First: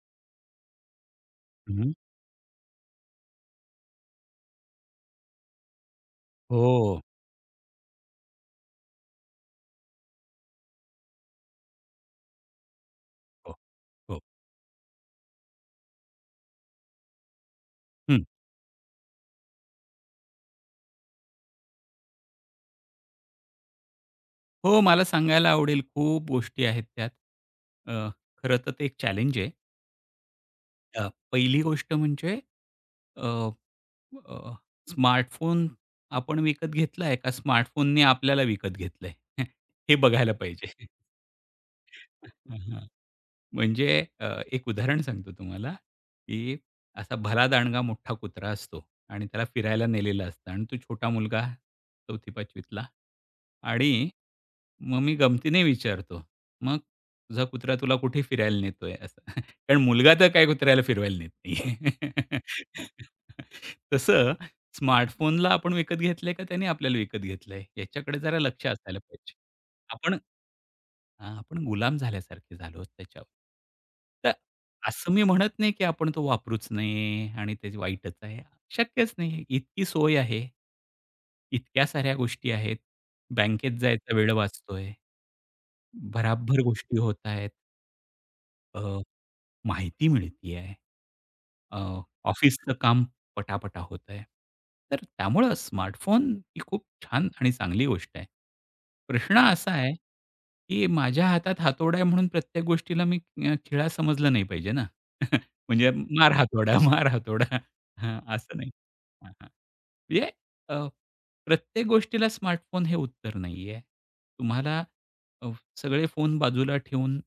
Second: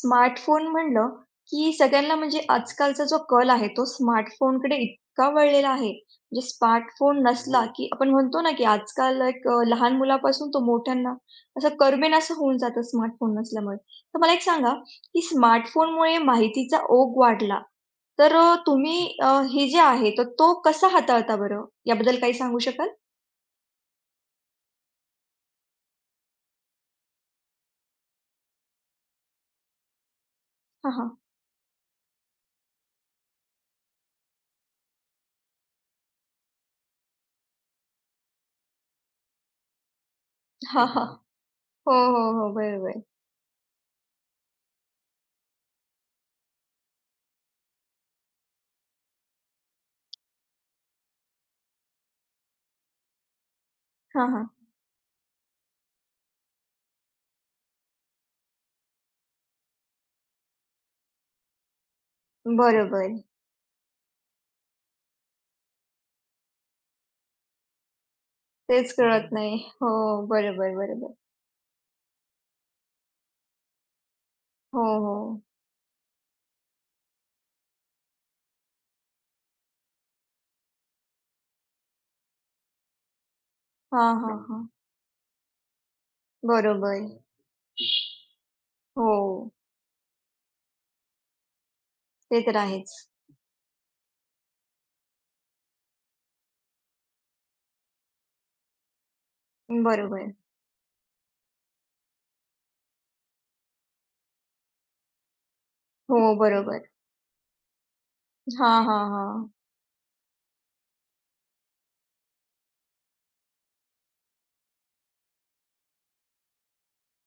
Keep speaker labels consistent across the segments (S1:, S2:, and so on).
S1: Smartphone म्हणलं, की
S2: हं, हं.
S1: सगळ्यांना म्हणजे आजकालचा जो कल आहे, तो स्मार्टफोनकडे इतका वळलेला आहे. म्हणजे
S2: हो,
S1: स्मार्टफोन नसला, हो. की आपण म्हणतो ना, की आजकाल एक लहान मुलापासून तो मोठ्यांना असं करमेनासं होऊन जातं स्मार्टफोन
S2: हो,
S1: नसल्यामुळे. तर
S2: हो.
S1: मला एक सांगा, की स्मार्टफोनमुळे माहितीचा ओघ वाढला,
S2: हं.
S1: तर तुम्ही हे जे आहे, तर तो कसा हाताळता बरं? याबद्दल काही सांगू शकाल?
S2: हो, मला सांगायला आवडेल. खूप गोष्टी आहेत त्यात. अ, खरं तर ते एक चॅलेंज आहे.
S1: हां, हां.
S2: पहिली गोष्ट म्हणजे अ, अ, स्मार्टफोन आपण विकत घेतलाय का स्मार्टफोनने आपल्याला विकत घेतलंय? हे बघायला पाहिजे.
S1: हां, हां. हो, हो, हो. बरोबर.
S2: म्हणजे अ, एक उदाहरण सांगतो तुम्हाला, की असा भलादांडगा मोठा कुत्रा असतो आणि त्याला फिरायला नेलेलं असतं आणि तो छोटा मुलगा 4थी-5वी आणि
S1: हां, हां.
S2: मग मी गमतीने विचारतो, "मग तुझा कुत्रा तुला कुठे फिरायला नेतोय?" असं. कारण मुलगा तर काय कुत्र्याला फिरवायला नेत नाही.
S1: बरोबर.
S2: तसं स्मार्टफोनला आपण विकत घेतलंय का त्याने आपल्याला विकत घेतलंय? याच्याकडे जरा लक्ष
S1: तेच
S2: असायला
S1: कळत
S2: पाहिजे.
S1: नाही. हो,
S2: आपण
S1: बरोबर, बरोबर.
S2: हां, आपण गुलाम झाल्यासारखे झालो त्याच्यावर. तर
S1: हो,
S2: असं मी
S1: हो.
S2: म्हणत नाही, की आपण तो वापरूच नये आणि ते वाईटच आहे. शक्यच नाही. इतकी सोय आहे. इतक्या साऱ्या गोष्टी आहेत. बँकेत
S1: हां,
S2: जायचा वेळ
S1: हां, हां.
S2: वाचतोय. भराभर गोष्टी
S1: बरोबर.
S2: होत आहेत. अ,
S1: हो,
S2: माहिती मिळतीये. अ,
S1: ते तर
S2: ऑफिसचं
S1: आहेच.
S2: काम पटापटा होतंय. तर त्यामुळं स्मार्टफोन ही खूप छान आणि चांगली गोष्ट आहे. प्रश्न असा आहे,
S1: बरोबर.
S2: की माझ्या हातात हातोडा आहे म्हणून प्रत्येक गोष्टीला मी खिळा समजलं नाही पाहिजे ना. म्हणजे
S1: हो,
S2: मार हातोडा,
S1: बरोबर.
S2: मार हातोडा हां, असं नाही.
S1: हां, हां,
S2: हां, हां.
S1: हां.
S2: म्हणजे अ, प्रत्येक गोष्टीला स्मार्टफोन हे उत्तर नाहीये. तुम्हाला अ, सगळे फोन बाजूला ठेवून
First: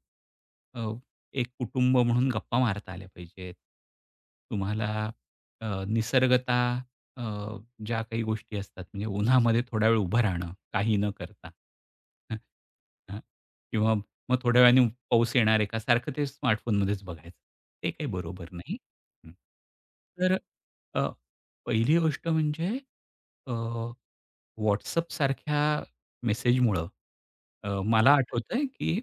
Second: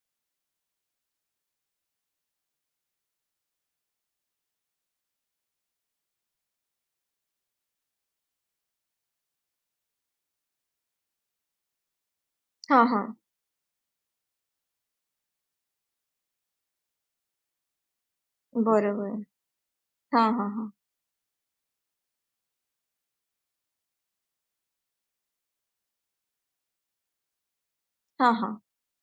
S2: एक कुटुंब म्हणून गप्पा मारता आल्या पाहिजेत. तुम्हाला निसर्गता अ, ज्या काही गोष्टी असतात म्हणजे उन्हामध्ये थोडा वेळ उभं राहणं, काही न करता. हं,
S1: हां, हां.
S2: हां. किंवा मग थोड्या वेळाने पाऊस येणार आहे का? सारखं ते स्मार्टफोनमध्येच बघायचं. ते काही बरोबर नाही.
S1: बरोबर.
S2: हं.
S1: हां,
S2: तर
S1: हां, हां.
S2: अ, पहिली गोष्ट म्हणजे अ, WhatsAppसारख्या मेसेजमुळं मला
S1: हां, हां.
S2: आठवतंय की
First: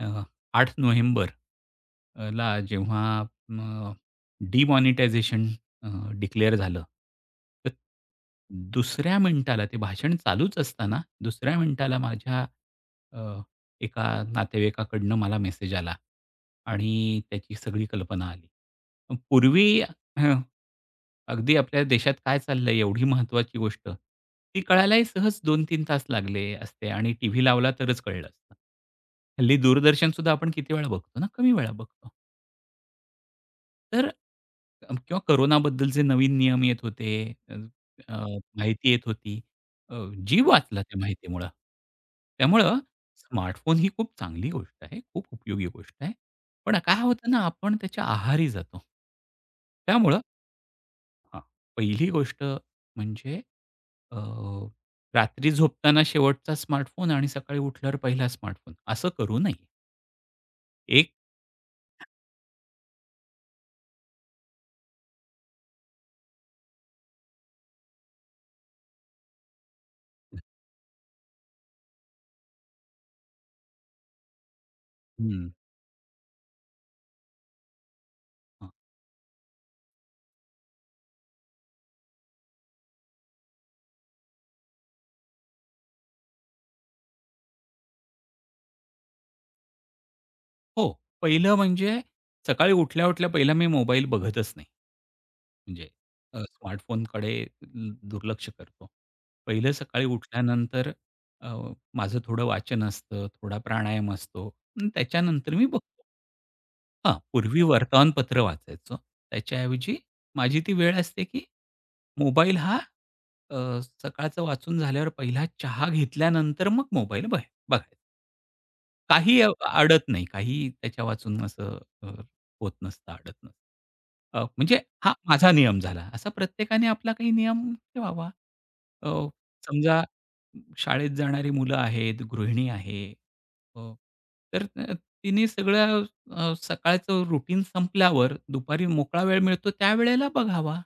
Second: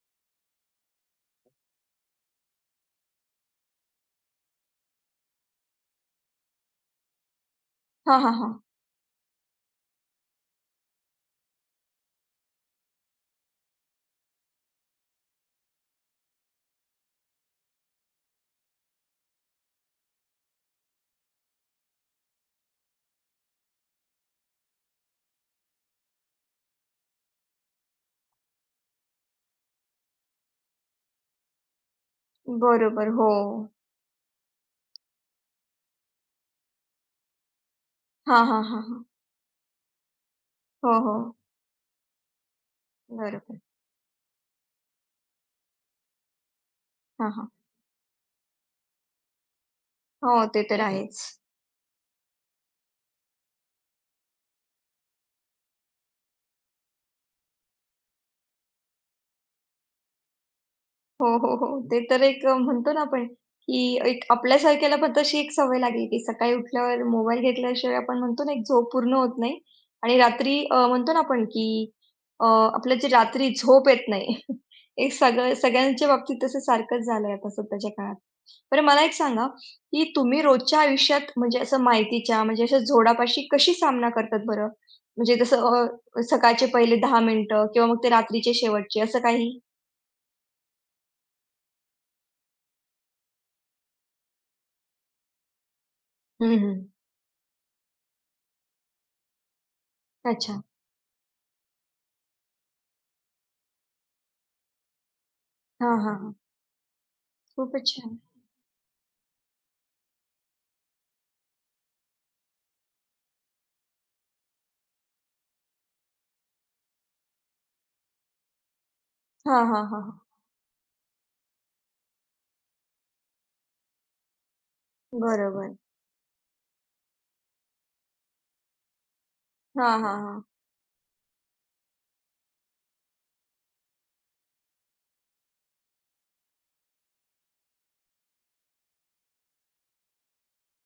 S2: अ, 8 नोव्हेंबर ला जेव्हा डिमॉनिटायझेशन अ, डिक्लेअर झालं. तर
S1: हां, हां, हां.
S2: दुसऱ्या मिनिटाला ते भाषण चालूच असताना दुसऱ्या मिनिटाला माझ्या अ, एका नातेवाईकाकडनं मला मेसेज आला आणि त्याची सगळी कल्पना आली. पूर्वी हं. अगदी आपल्या देशात काय चाललंय एवढी महत्वाची गोष्ट, ती कळायलाही सहज 2 तीन तास लागले असते आणि टीव्ही लावला तरच कळलं असतं. हल्ली दूरदर्शन सुद्धा आपण किती वेळा बघतो ना, कमी वेळा बघतो.
S1: बरोबर. हो.
S2: तर किंवा कोरोनाबद्दल जे नवीन नियम येत होते, अ, अ,
S1: हां, हां, हां,
S2: माहिती
S1: हां.
S2: येत होती, अ, जीव वाचला
S1: हो,
S2: त्या
S1: हो.
S2: माहितीमुळं. त्यामुळं
S1: बरोबर.
S2: स्मार्टफोन ही खूप चांगली गोष्ट आहे, खूप उपयोगी गोष्ट आहे. पण काय होतं
S1: हां,
S2: ना,
S1: हां.
S2: आपण त्याच्या आहारी जातो. त्यामुळं
S1: हो, ते तर आहेच.
S2: हां. पहिली गोष्ट म्हणजे अ, रात्री झोपताना शेवटचा स्मार्टफोन आणि सकाळी उठल्यावर पहिला स्मार्टफोन असं करू नये. एक
S1: हो, हो, हो. ते तर एक म्हणतो ना आपण, की एक आपल्यासारख्याला पण तशी एक सवय लागली, की सकाळी उठल्यावर मोबाईल घेतल्याशिवाय आपण म्हणतो ना, एक झोप पूर्ण होत नाही आणि रात्री म्हणतो ना आपण, की अ, आपलं जे रात्री झोप येत नाही. एक
S2: हं.
S1: सगळं सगळ्यांच्या बाबतीत तसं सारखंच झालंय आता सध्याच्या काळात.
S2: हां.
S1: बरं मला एक सांगा, की तुम्ही रोजच्या आयुष्यात म्हणजे असं माहितीच्या म्हणजे अशा झोडापाशी कशी सामना करतात बरं? म्हणजे जसं सकाळचे पहिले 10 मिनिटं किंवा मग ते रात्रीचे शेवटचे असं काही?
S2: हो. पहिलं म्हणजे सकाळी उठल्या-उठल्या पहिला मी मोबाईल बघतच नाही. म्हणजे
S1: हं, हं.
S2: स्मार्टफोनकडे दुर्लक्ष करतो. पहिलं सकाळी
S1: अच्छा.
S2: उठल्यानंतर अ, माझं थोडं वाचन असतं, थोडा प्राणायाम असतो. अन् त्याच्यानंतर मी
S1: हां,
S2: बघतो.
S1: हां, हां.
S2: हां, पूर्वी
S1: खूपच छान.
S2: वर्तमानपत्र वाचायचो. त्याच्याऐवजी माझी ती वेळ असते, की मोबाईल हा अ, सकाळचं वाचून झाल्यावर पहिला चहा घेतल्यानंतर मग मोबाईल बघायचा. काही
S1: हां, हां, हां,
S2: अडत
S1: हां.
S2: नाही. काही त्याच्या वाचून असं होत नसतं, अडत नसतं. म्हणजे हा माझा
S1: बरोबर.
S2: नियम झाला. असा प्रत्येकाने आपला काही नियम ठेवावा. अ,
S1: हां,
S2: समजा
S1: हां, हां.
S2: शाळेत जाणारी मुलं आहेत, गृहिणी आहे. अ, तर तिने सगळ्या सकाळचं रुटीन संपल्यावर दुपारी मोकळा वेळ मिळतो त्यावेळेला बघावा.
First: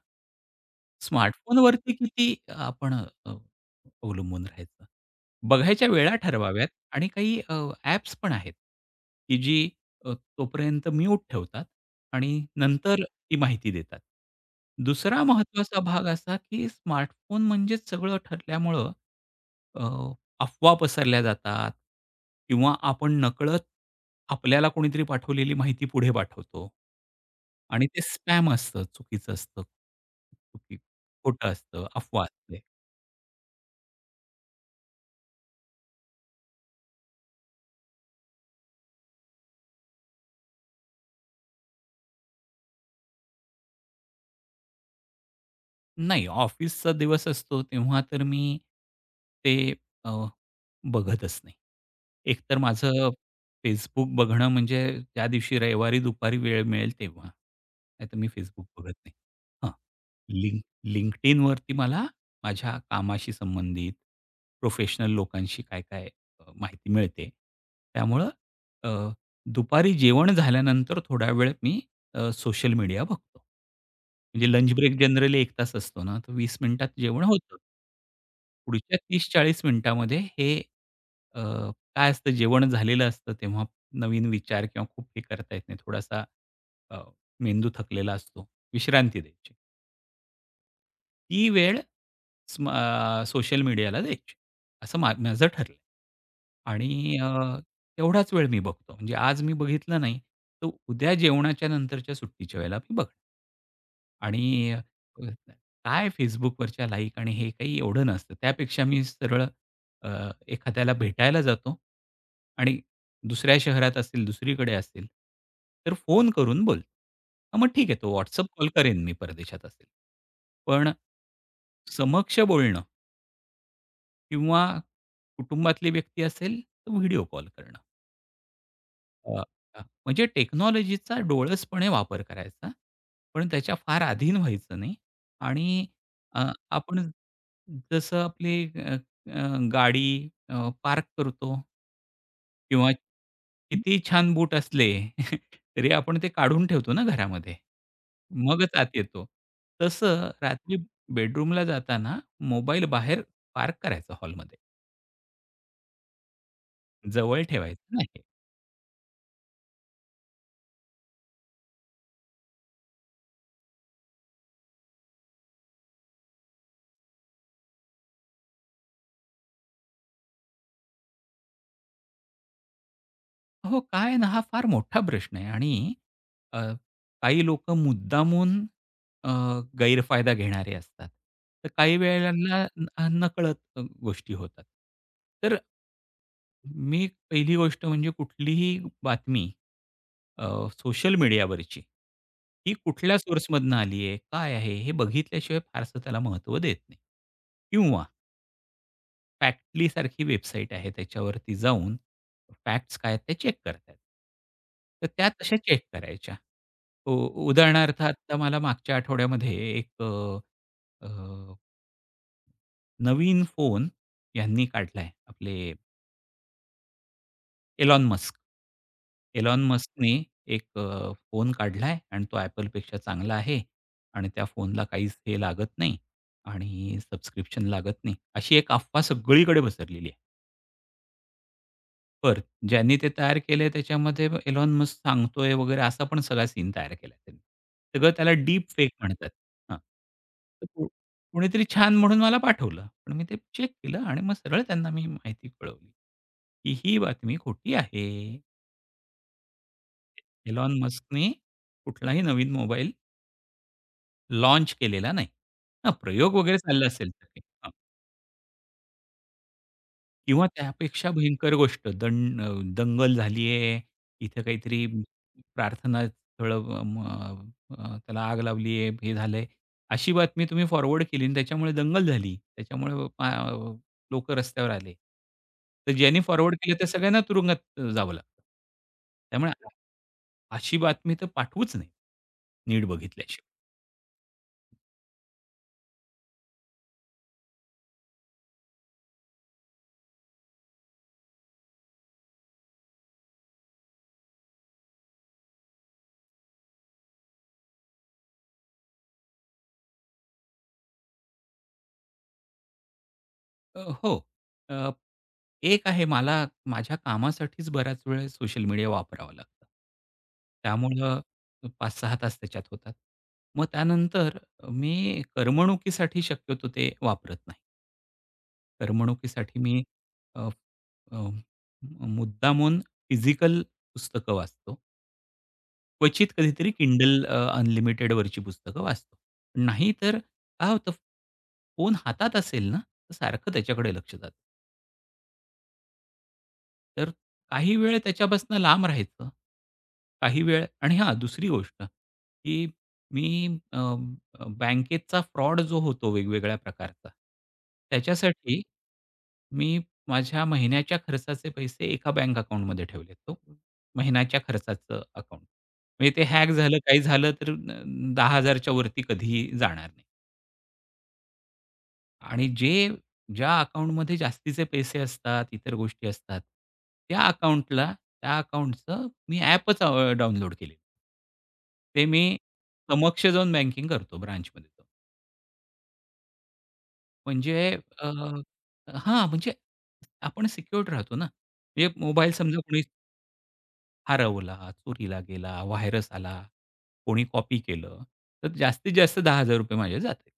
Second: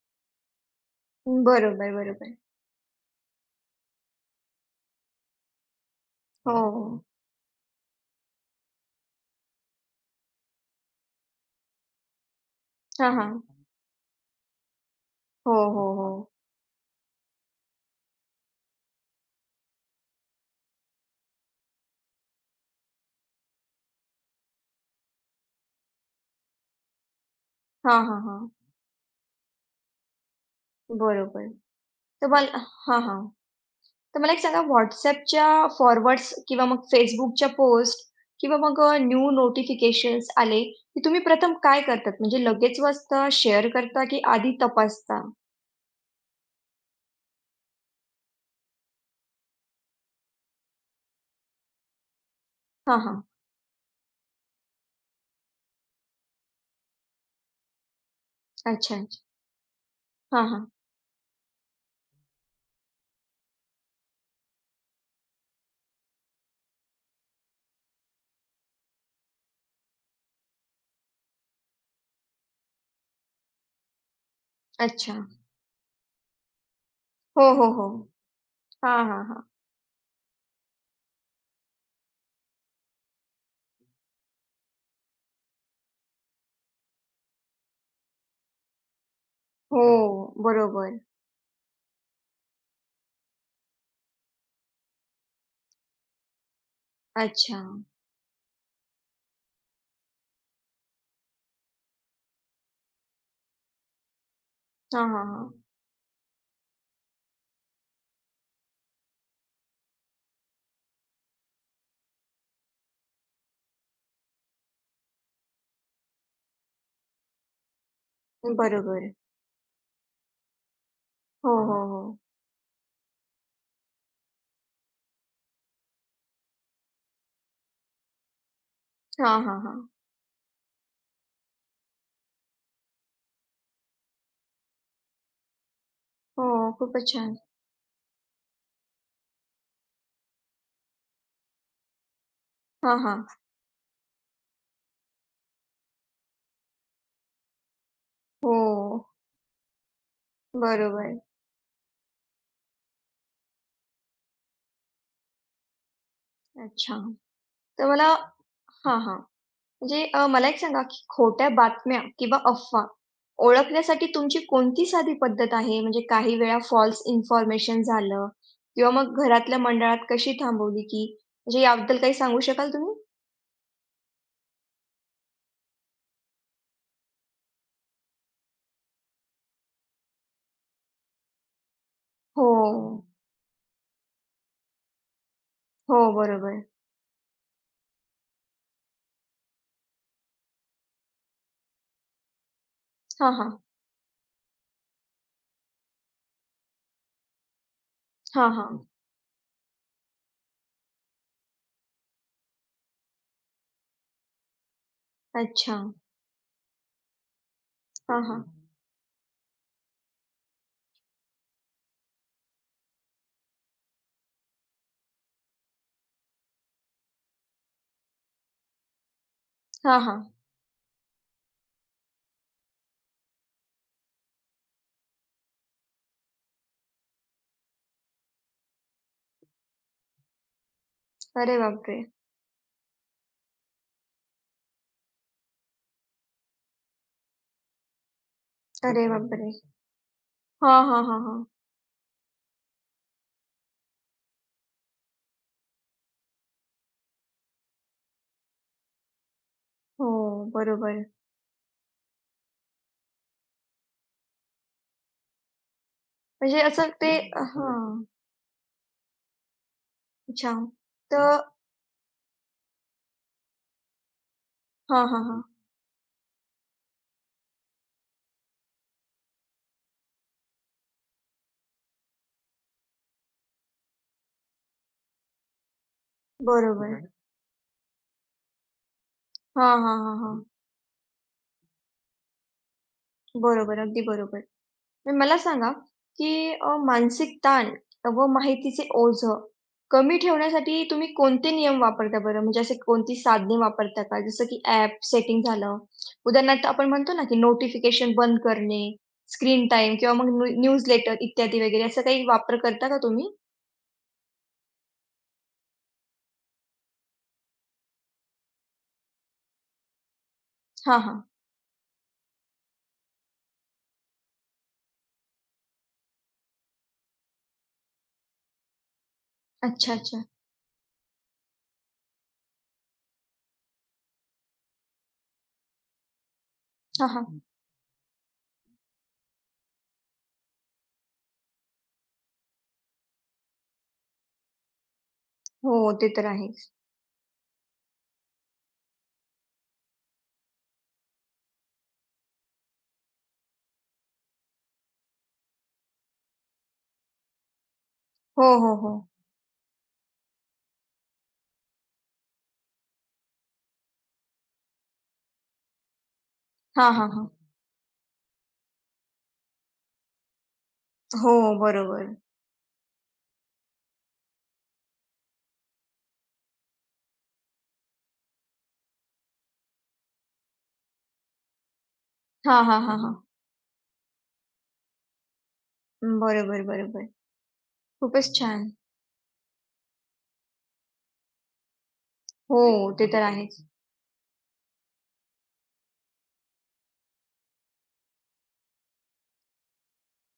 S2: स्मार्टफोनवरती
S1: बरोबर, बरोबर.
S2: किती आपण अ, अवलंबून राहायचं. बघायच्या वेळा
S1: हो,
S2: ठरवाव्यात
S1: हो.
S2: आणि काही ॲप्स पण आहेत, की जी तोपर्यंत म्यूट ठेवतात आणि नंतर
S1: हां, हां.
S2: ती माहिती देतात. दुसरा
S1: हो,
S2: महत्त्वाचा
S1: हो,
S2: भाग
S1: हो.
S2: असा, की स्मार्टफोन म्हणजेच सगळं ठरल्यामुळं अ, अफवा पसरल्या जातात किंवा आपण नकळत आपल्याला कोणीतरी पाठवलेली माहिती पुढे पाठवतो आणि ते
S1: हां, हां, हां.
S2: स्पॅम असतं, चुकीचं असतं.
S1: बरोबर.
S2: खोटं असतं, अफवा
S1: तर मला
S2: असते.
S1: हां, हां. तर मला एक सांगा WhatsAppच्या फॉरवर्ड्स किंवा मग Facebookच्या पोस्ट किंवा मग न्यू नोटिफिकेशन्स आले, की तुम्ही प्रथम काय करतात? म्हणजे लगेच वाचता, शेअर करता, की आधी तपासता?
S2: नाही ऑफिसचा दिवस असतो तेव्हा तर मी ते अ, बघतच नाही. एकतर
S1: हां,
S2: माझं
S1: हां.
S2: Facebook बघणं म्हणजे त्या दिवशी रविवारी दुपारी वेळ मिळेल तेव्हा. नाहीतर मी Facebook
S1: अच्छा,
S2: बघत नाही.
S1: अच्छा.
S2: हां.
S1: हां,
S2: लिंक
S1: हां.
S2: LinkedInवरती मला माझ्या कामाशी संबंधित प्रोफेशनल लोकांशी काय-काय माहिती मिळते. त्यामुळं अ, दुपारी जेवण झाल्यानंतर थोडा वेळ मी सोशल मीडिया बघतो. म्हणजे लंच ब्रेक
S1: अच्छा.
S2: जनरली 1 तास असतो ना, तर वीस मिनिटात जेवण
S1: हो,
S2: होतं.
S1: हो, हो.
S2: पुढच्या
S1: हां, हां, हां.
S2: 30-40 मिनिटामध्ये हे अ, काय असतं जेवण झालेलं असतं तेव्हा नवीन विचार किंवा खूप हे करता येत नाही. थोडासा अ, मेंदू थकलेला असतो. विश्रांती द्यायची.
S1: हो. बरोबर.
S2: ती वेळ सोशल मीडियाला द्यायची. असं माझं ठरलं. आणि
S1: अच्छा.
S2: तेवढाच वेळ मी बघतो. म्हणजे आज मी बघितलं नाही, तर उद्या जेवणाच्या नंतरच्या सुट्टीच्या वेळेला मी बघणार. आणि
S1: हां, हां, हां.
S2: काय Facebookवरच्या लाईक आणि हे काही एवढं नसतं. त्यापेक्षा मी सरळ अ, एखाद्याला भेटायला जातो आणि दुसऱ्या शहरात असतील, दुसरीकडे असतील, तर फोन करून बोलतो. मग ठीक आहे, तो WhatsApp कॉल करेन मी
S1: बरोबर.
S2: परदेशात असेल. पण
S1: हो, हो, हो.
S2: समक्ष बोलणं किंवा कुटुंबातली व्यक्ती असेल, तर व्हिडिओ कॉल करणं. अ,
S1: हां, हां,
S2: अ,
S1: हां.
S2: म्हणजे टेक्नॉलॉजीचा डोळसपणे वापर करायचा. पण त्याच्या फार अधीन व्हायचं नाही आणि अ,
S1: हो, खूपच
S2: आपण
S1: छान.
S2: जसं आपली अ, अ, गाडी पार्क करतो किंवा हं.
S1: हां, हां.
S2: छान बूट असले, तरी आपण ते काढून ठेवतो ना घरामध्ये.
S1: हो,
S2: मगच आत येतो. तसं रात्री
S1: बरोबर.
S2: बेडरूमला जाताना मोबाईल बाहेर पार्क करायचा हॉलमध्ये.
S1: अच्छा.
S2: जवळ
S1: तर
S2: ठेवायचा
S1: मला
S2: नाही.
S1: हां, हां. म्हणजे मला एक सांगा, की खोट्या बातम्या किंवा अफवा ओळखण्यासाठी तुमची कोणती साधी पद्धत आहे? म्हणजे काही वेळा फॉल्स इन्फॉर्मेशन झालं किंवा मग घरातल्या मंडळात कशी थांबवली, की म्हणजे याबद्दल काही सांगू शकाल तुम्ही?
S2: हो, काय आहे ना, हा फार मोठा प्रश्न आहे आणि अ, काही लोकं मुद्दामून अ, गैरफायदा घेणारे असतात. तर काही वेळेला
S1: हो.
S2: नकळत गोष्टी होतात. तर
S1: हो, बरोबर.
S2: मी पहिली गोष्ट म्हणजे कुठलीही बातमी अ, सोशल मीडियावरची, ही कुठल्या
S1: हां, हां.
S2: सोर्समधनं आली आहे, काय आहे, हे बघितल्याशिवाय फारसं त्याला महत्त्व देत नाही. किंवा
S1: हां, हां.
S2: फॅक्टली सारखी वेबसाईट आहे त्याच्यावरती जाऊन फॅक्ट्स काय आहेत ते चेक करतात. तर त्या तशा
S1: अच्छा.
S2: चेक करायच्या. उ उदाहरणार्थ
S1: हां,
S2: आता
S1: हां.
S2: मला मागच्या आठवड्यामध्ये एक अ, अ, नवीन फोन ह्यांनी काढलाय आपले एलॉन मस्क. एलॉन
S1: हां,
S2: मस्कने
S1: हां.
S2: एक फोन काढलाय आणि तो Appleपेक्षा चांगला आहे आणि त्या फोनला काहीच हे लागत नाही आणि सबस्क्रिप्शन लागत नाही. अशी एक अफवा सगळीकडे पसरलेली आहे.
S1: अरे बापरे!
S2: बरं. ज्यांनी ते तयार केलंय त्याच्यामध्ये एलॉन मस्क सांगतोय वगैरे असा पण सगळा सीन तयार केला त्यांनी. सगळं त्याला डीप फेक
S1: अरे
S2: म्हणतात.
S1: बापरे!
S2: हां. तर
S1: हां, हां, हां, हां.
S2: कोणीतरी छान म्हणून मला पाठवलं. पण मी ते चेक केलं आणि मग सरळ त्यांना मी माहिती कळवली, की ही बातमी खोटी आहे.
S1: हो,
S2: एलॉन
S1: बरोबर.
S2: मस्कने कुठलाही नवीन मोबाईल लाँच केलेला नाही. हां, प्रयोग वगैरे
S1: म्हणजे
S2: चालला
S1: असं ते
S2: असेल
S1: ते
S2: तर. ते.
S1: हं. हां,
S2: किंवा
S1: अच्छा.
S2: त्यापेक्षा
S1: तर
S2: भयंकर गोष्ट दंगल झालीये, इथं काहीतरी
S1: हां, हां, हां.
S2: प्रार्थना स्थळं त्याला आग लावली आहे, हे झालंय. अशी बातमी तुम्ही फॉरवर्ड केली आणि त्याच्यामुळे दंगल झाली. त्याच्यामुळे लोकं रस्त्यावर आले. तर ज्यांनी फॉरवर्ड केलं त्या
S1: बरोबर.
S2: सगळ्यांना तुरुंगात जावं लागतं. त्यामुळे
S1: हां, हां, हां, हां.
S2: अशी बातमी तर पाठवूच नाही, नीट बघितल्याशिवाय.
S1: बरोबर, अगदी बरोबर. मग मला सांगा, की मानसिक ताण व माहितीचे ओझं कमी ठेवण्यासाठी तुम्ही कोणते नियम वापरता बरं? म्हणजे असे कोणती साधने वापरता का? जसं की ॲप सेटिंग झालं. उदाहरणार्थ आपण म्हणतो ना, की नोटिफिकेशन बंद करणे, स्क्रीन टाईम किंवा मग न्यू न्यूजलेटर इत्यादी वगैरे, असं काही वापर करता का तुम्ही?
S2: हो. अ, एक आहे मला माझ्या कामासाठीच बऱ्याच वेळा सोशल मीडिया वापरावं लागतं.
S1: हां,
S2: त्यामुळं
S1: हां.
S2: 5-6 तास त्याच्यात होतात. मग त्यानंतर मी करमणुकीसाठी शक्यतो ते वापरत नाही. करमणुकीसाठी मी
S1: अच्छा, अच्छा.
S2: अ, अ, मुद्दामून फिजिकल पुस्तकं वाचतो. क्वचित कधीतरी
S1: हां,
S2: Kindle
S1: हां.
S2: अनलिमिटेडवरची पुस्तकं वाचतो. नाहीतर काय होतं, फोन हातात असेल ना, तर सारखं त्याच्याकडे लक्ष जातं.
S1: हो, ते तर आहेच.
S2: तर काही वेळ त्याच्यापासून लांब राहायचं. काही वेळ आणि हां, दुसरी गोष्ट, की मी अ, अ, बँकेचा फ्रॉड जो होतो वेगवेगळ्या प्रकारचा,
S1: हो,
S2: त्याच्यासाठी
S1: हो, हो.
S2: मी माझ्या महिन्याच्या खर्चाचे पैसे एका बँक अकाउंटमध्ये ठेवलेत हो. महिन्याच्या खर्चाचं अकाउंट. म्हणजे ते हॅक झालं,
S1: हां,
S2: काही
S1: हां, हां.
S2: झालं तर 10,000 च्या वरती कधीही जाणार नाही.
S1: हो, बरोबर.
S2: आणि जे ज्या अकाउंटमध्ये जास्तीचे पैसे असतात, इतर गोष्टी असतात, त्या अकाउंटला त्या अकाउंटचं मी ॲपच डाउनलोड केलेलं. ते मी
S1: हां, हां, हां, हां.
S2: समक्ष जाऊन बँकिंग करतो ब्रांचमध्ये जाऊन.
S1: बरोबर, बरोबर.
S2: म्हणजे अ,
S1: खूपच छान.
S2: हां, म्हणजे आपण सिक्युअर्ड राहतो ना. म्हणजे मोबाईल समजा
S1: हो,
S2: कोणी
S1: ते तर आहेच.
S2: हरवला, चोरीला गेला, व्हायरस आला, कोणी कॉपी केलं, तर जास्तीत जास्त ₹10,000 माझे जातील.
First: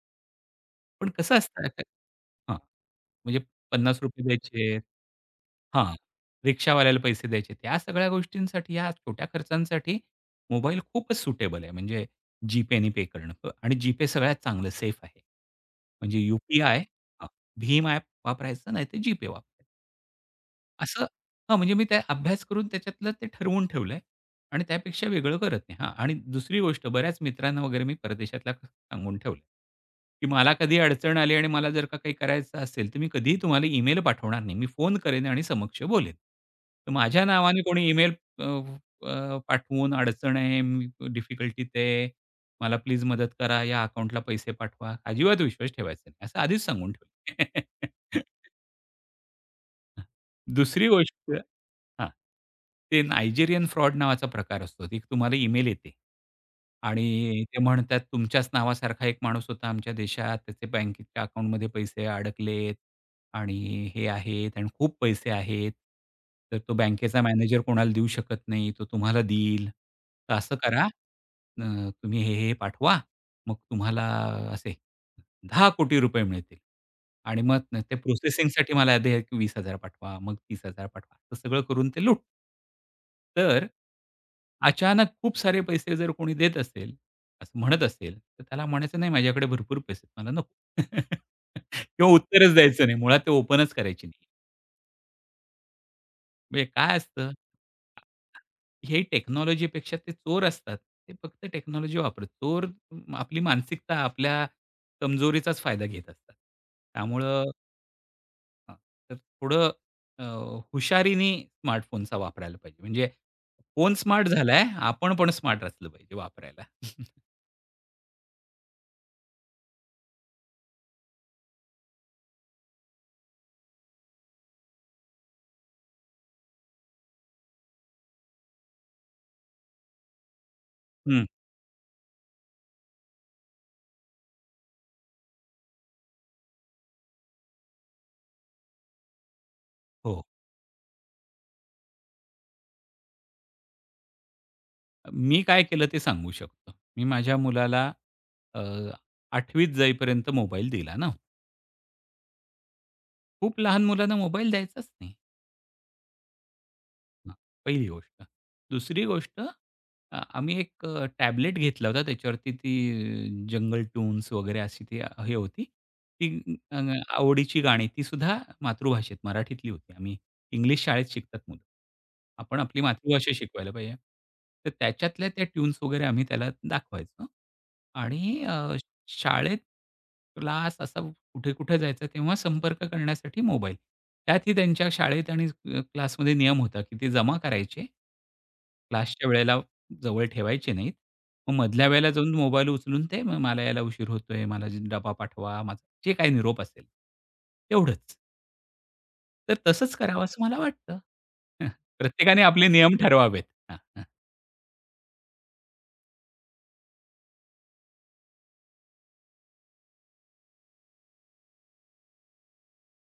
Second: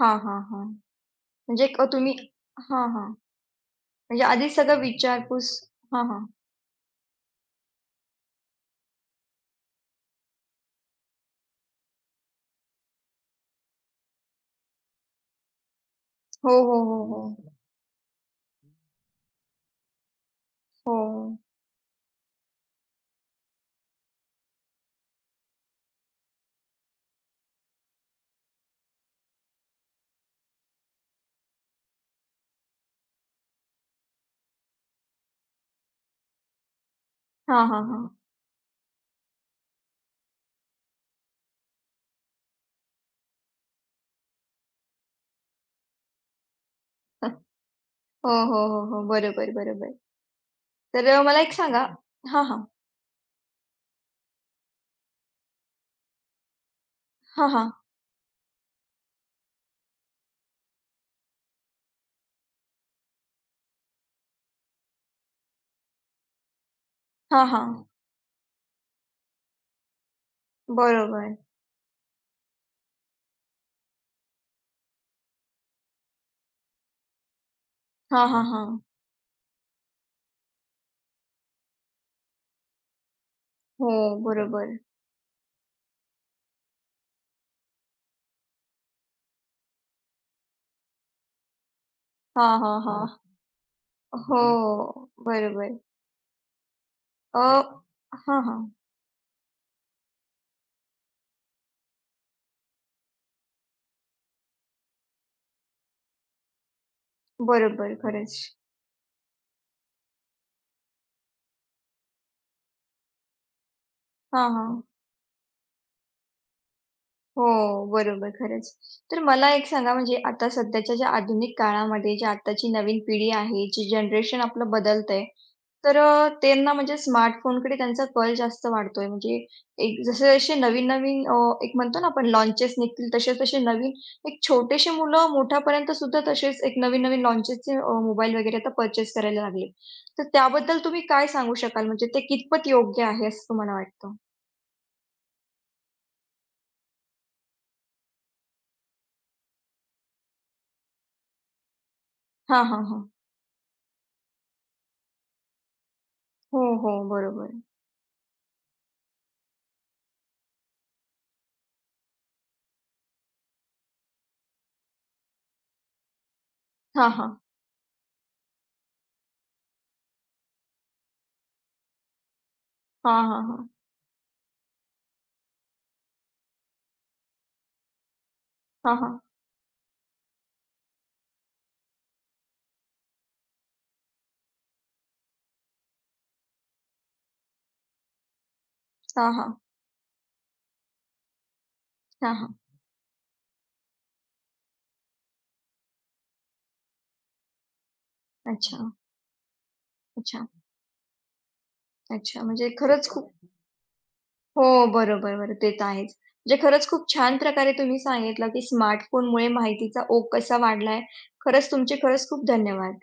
S1: हां, हां, हां.
S2: पण कसं
S1: म्हणजे
S2: असतं
S1: एक तुम्ही
S2: हां.
S1: हां, हां.
S2: म्हणजे ₹50
S1: म्हणजे आधीच
S2: द्यायचे.
S1: सगळं विचारपूस
S2: हां,
S1: हां, हां.
S2: रिक्षावाल्याला पैसे द्यायचे. त्या सगळ्या गोष्टींसाठी या छोट्या खर्चांसाठी मोबाईल खूपच सुटेबल आहे. म्हणजे GPayने पे करणं प आणि GPay सगळ्यात चांगलं सेफ आहे. म्हणजे
S1: हो, हो,
S2: यू-पी-आय
S1: हो, हो.
S2: भीम ॲप वापरायचं नाहीतर GPay वापरायचं.
S1: हो.
S2: असं हां, म्हणजे मी त्या अभ्यास करून त्याच्यातलं ते ठरवून ठेवलंय आणि त्यापेक्षा वेगळं करत नाही. हां आणि दुसरी गोष्ट बऱ्याच मित्रांना वगैरे मी परदेशातल्या सांगून ठेवलं, की मला कधी अडचण आली आणि मला जर का काही करायचं असेल, तर मी कधीही तुम्हाला ईमेल पाठवणार नाही. मी फोन करेन आणि समक्ष बोलेन. तर माझ्या नावाने
S1: हां, हां,
S2: कोणी
S1: हां.
S2: ईमेल पाठवून अडचण आहे, मी डिफिकल्टीत आहे, मला प्लीज मदत करा, या अकाउंटला पैसे पाठवा. अजिबात विश्वास ठेवायचा नाही. असं आधीच सांगून ठेवलं.
S1: हो, हो, हो, हो. बरोबर, बरोबर.
S2: दुसरी
S1: तर
S2: गोष्ट
S1: मला एक सांगा
S2: हां.
S1: हां, हां.
S2: ते नायजेरियन फ्रॉड नावाचा प्रकार असतो. एक तुम्हाला ईमेल येते आणि
S1: हां,
S2: ते
S1: हां.
S2: म्हणतात, "तुमच्याच नावासारखा एक माणूस होता आमच्या देशात. त्याचे बँकेच्या अकाउंटमध्ये पैसे अडकलेत आणि हे आहेत आणि खूप पैसे आहेत. तर तो बँकेचा
S1: हां,
S2: मॅनेजर
S1: हां.
S2: कोणाला देऊ शकत नाही. तो तुम्हाला देईल. तर असं करा.
S1: बरोबर.
S2: तुम्ही हे, हे पाठवा. मग तुम्हाला असे ₹10,00,00,000 मिळतील आणि मग न ते
S1: हां, हां,
S2: प्रोसेसिंगसाठी
S1: हां.
S2: मला आधी 20,000 पाठवा, मग 30,000 पाठवा. तर सगळं करून ते लूटतात. तर
S1: हो, बरोबर.
S2: अचानक खूप सारे पैसे जर कोणी देत असेल, असं म्हणत असेल, तर त्याला म्हणायचं नाही माझ्याकडे भरपूर पैसे आहेत, मला नको. किंवा
S1: हां,
S2: उत्तरच
S1: हां,
S2: द्यायचं नाही.
S1: हां.
S2: मुळात ते ओपनच करायची नाही.
S1: हो, बरोबर.
S2: म्हणजे काय असतं,
S1: अ, हां, हां.
S2: हे टेक्नॉलॉजीपेक्षा ते चोर असतात. ते फक्त टेक्नॉलॉजी वापरत. म, आपली मानसिकता, आपल्या कमजोरीचाच फायदा घेत असतात. त्यामुळं
S1: बरोबर खरंच.
S2: हां, तर थोडं अ, हुशारीने स्मार्टफोनचा वापरायला पाहिजे. म्हणजे फोन स्मार्ट
S1: हां,
S2: झालाय,
S1: हां.
S2: आपण पण स्मार्ट असलं पाहिजे वापरायला.
S1: हो, बरोबर खरंच. तर मला एक सांगा म्हणजे आता सध्याच्या ज्या आधुनिक काळामध्ये, जी आत्ताची नवीन पिढी आहे, जी जनरेशन आपलं बदलतंय, तर त्यांना म्हणजे स्मार्टफोनकडे त्यांचा कल जास्त वाढतोय. म्हणजे एक जसे-जसे नवीन-नवीन
S2: हं,
S1: अ, एक म्हणतो ना आपण लॉन्चेस निघतील तसे-तसे नवीन एक छोटेशी मुलं मोठ्यापर्यंत सुद्धा तसेच एक नवीन-नवीन लॉन्चेसचे मोबाईल वगैरे आता पर्चेस करायला लागले.
S2: हो.
S1: तर त्याबद्दल तुम्ही काय सांगू शकाल? म्हणजे ते कितपत योग्य आहे असं तुम्हाला वाटतं?
S2: मी काय केलं ते सांगू शकतो. मी माझ्या मुलाला अ, 8वीत जाईपर्यंत मोबाईल दिला ना.
S1: हां, हां, हां.
S2: खूप लहान मुलांना मोबाईल द्यायचाच नाही.
S1: हो, हो.
S2: हां,
S1: बरोबर.
S2: पहिली गोष्ट. दुसरी गोष्ट आम्ही एक टॅबलेट घेतला होता. त्याच्यावरती ती जंगल ट्यून्स वगैरे अशी ती हे होती. ती अ,
S1: हां, हां.
S2: आवडीची गाणी ती सुद्धा मातृभाषेत मराठीतली होती. आम्ही इंग्लिश शाळेत शिकतात मुलं. आपण आपली
S1: हां,
S2: मातृभाषा
S1: हां, हां.
S2: शिकवायला पाहिजे. तर त्याच्यातल्या त्या ट्यून्स वगैरे आम्ही त्याला दाखवायचो आणि
S1: हां, हां.
S2: शाळेत क्लास असा कुठे-कुठे जायचं तेव्हा संपर्क करण्यासाठी मोबाईल. त्यातही त्यांच्या शाळेत आणि क्लासमध्ये नियम होता, की ते जमा करायचे. क्लासच्या
S1: हां, हां.
S2: वेळेला जवळ ठेवायचे नाहीत. मग मधल्या वेळेला जाऊन
S1: हां, हां.
S2: मोबाईल उचलून ते मला यायला उशीर होतोय, मला डबा पाठवा, माझा जे काही निरोप असेल. तेवढंच.
S1: अच्छा,
S2: तर तसंच करावं असं
S1: अच्छा,
S2: मला वाटतं. प्रत्येकाने
S1: अच्छा.
S2: आपले
S1: म्हणजे
S2: नियम
S1: खरंच खूप
S2: ठरवावेत. हां,
S1: हो, बरोबर, बरोबर. ते तर आहेच. म्हणजे खरंच खूप छान प्रकारे तुम्ही सांगितलं, की स्मार्टफोनमुळे माहितीचा ओघ कसा वाढलाय. खरंच तुमचे खरंच खूप धन्यवाद.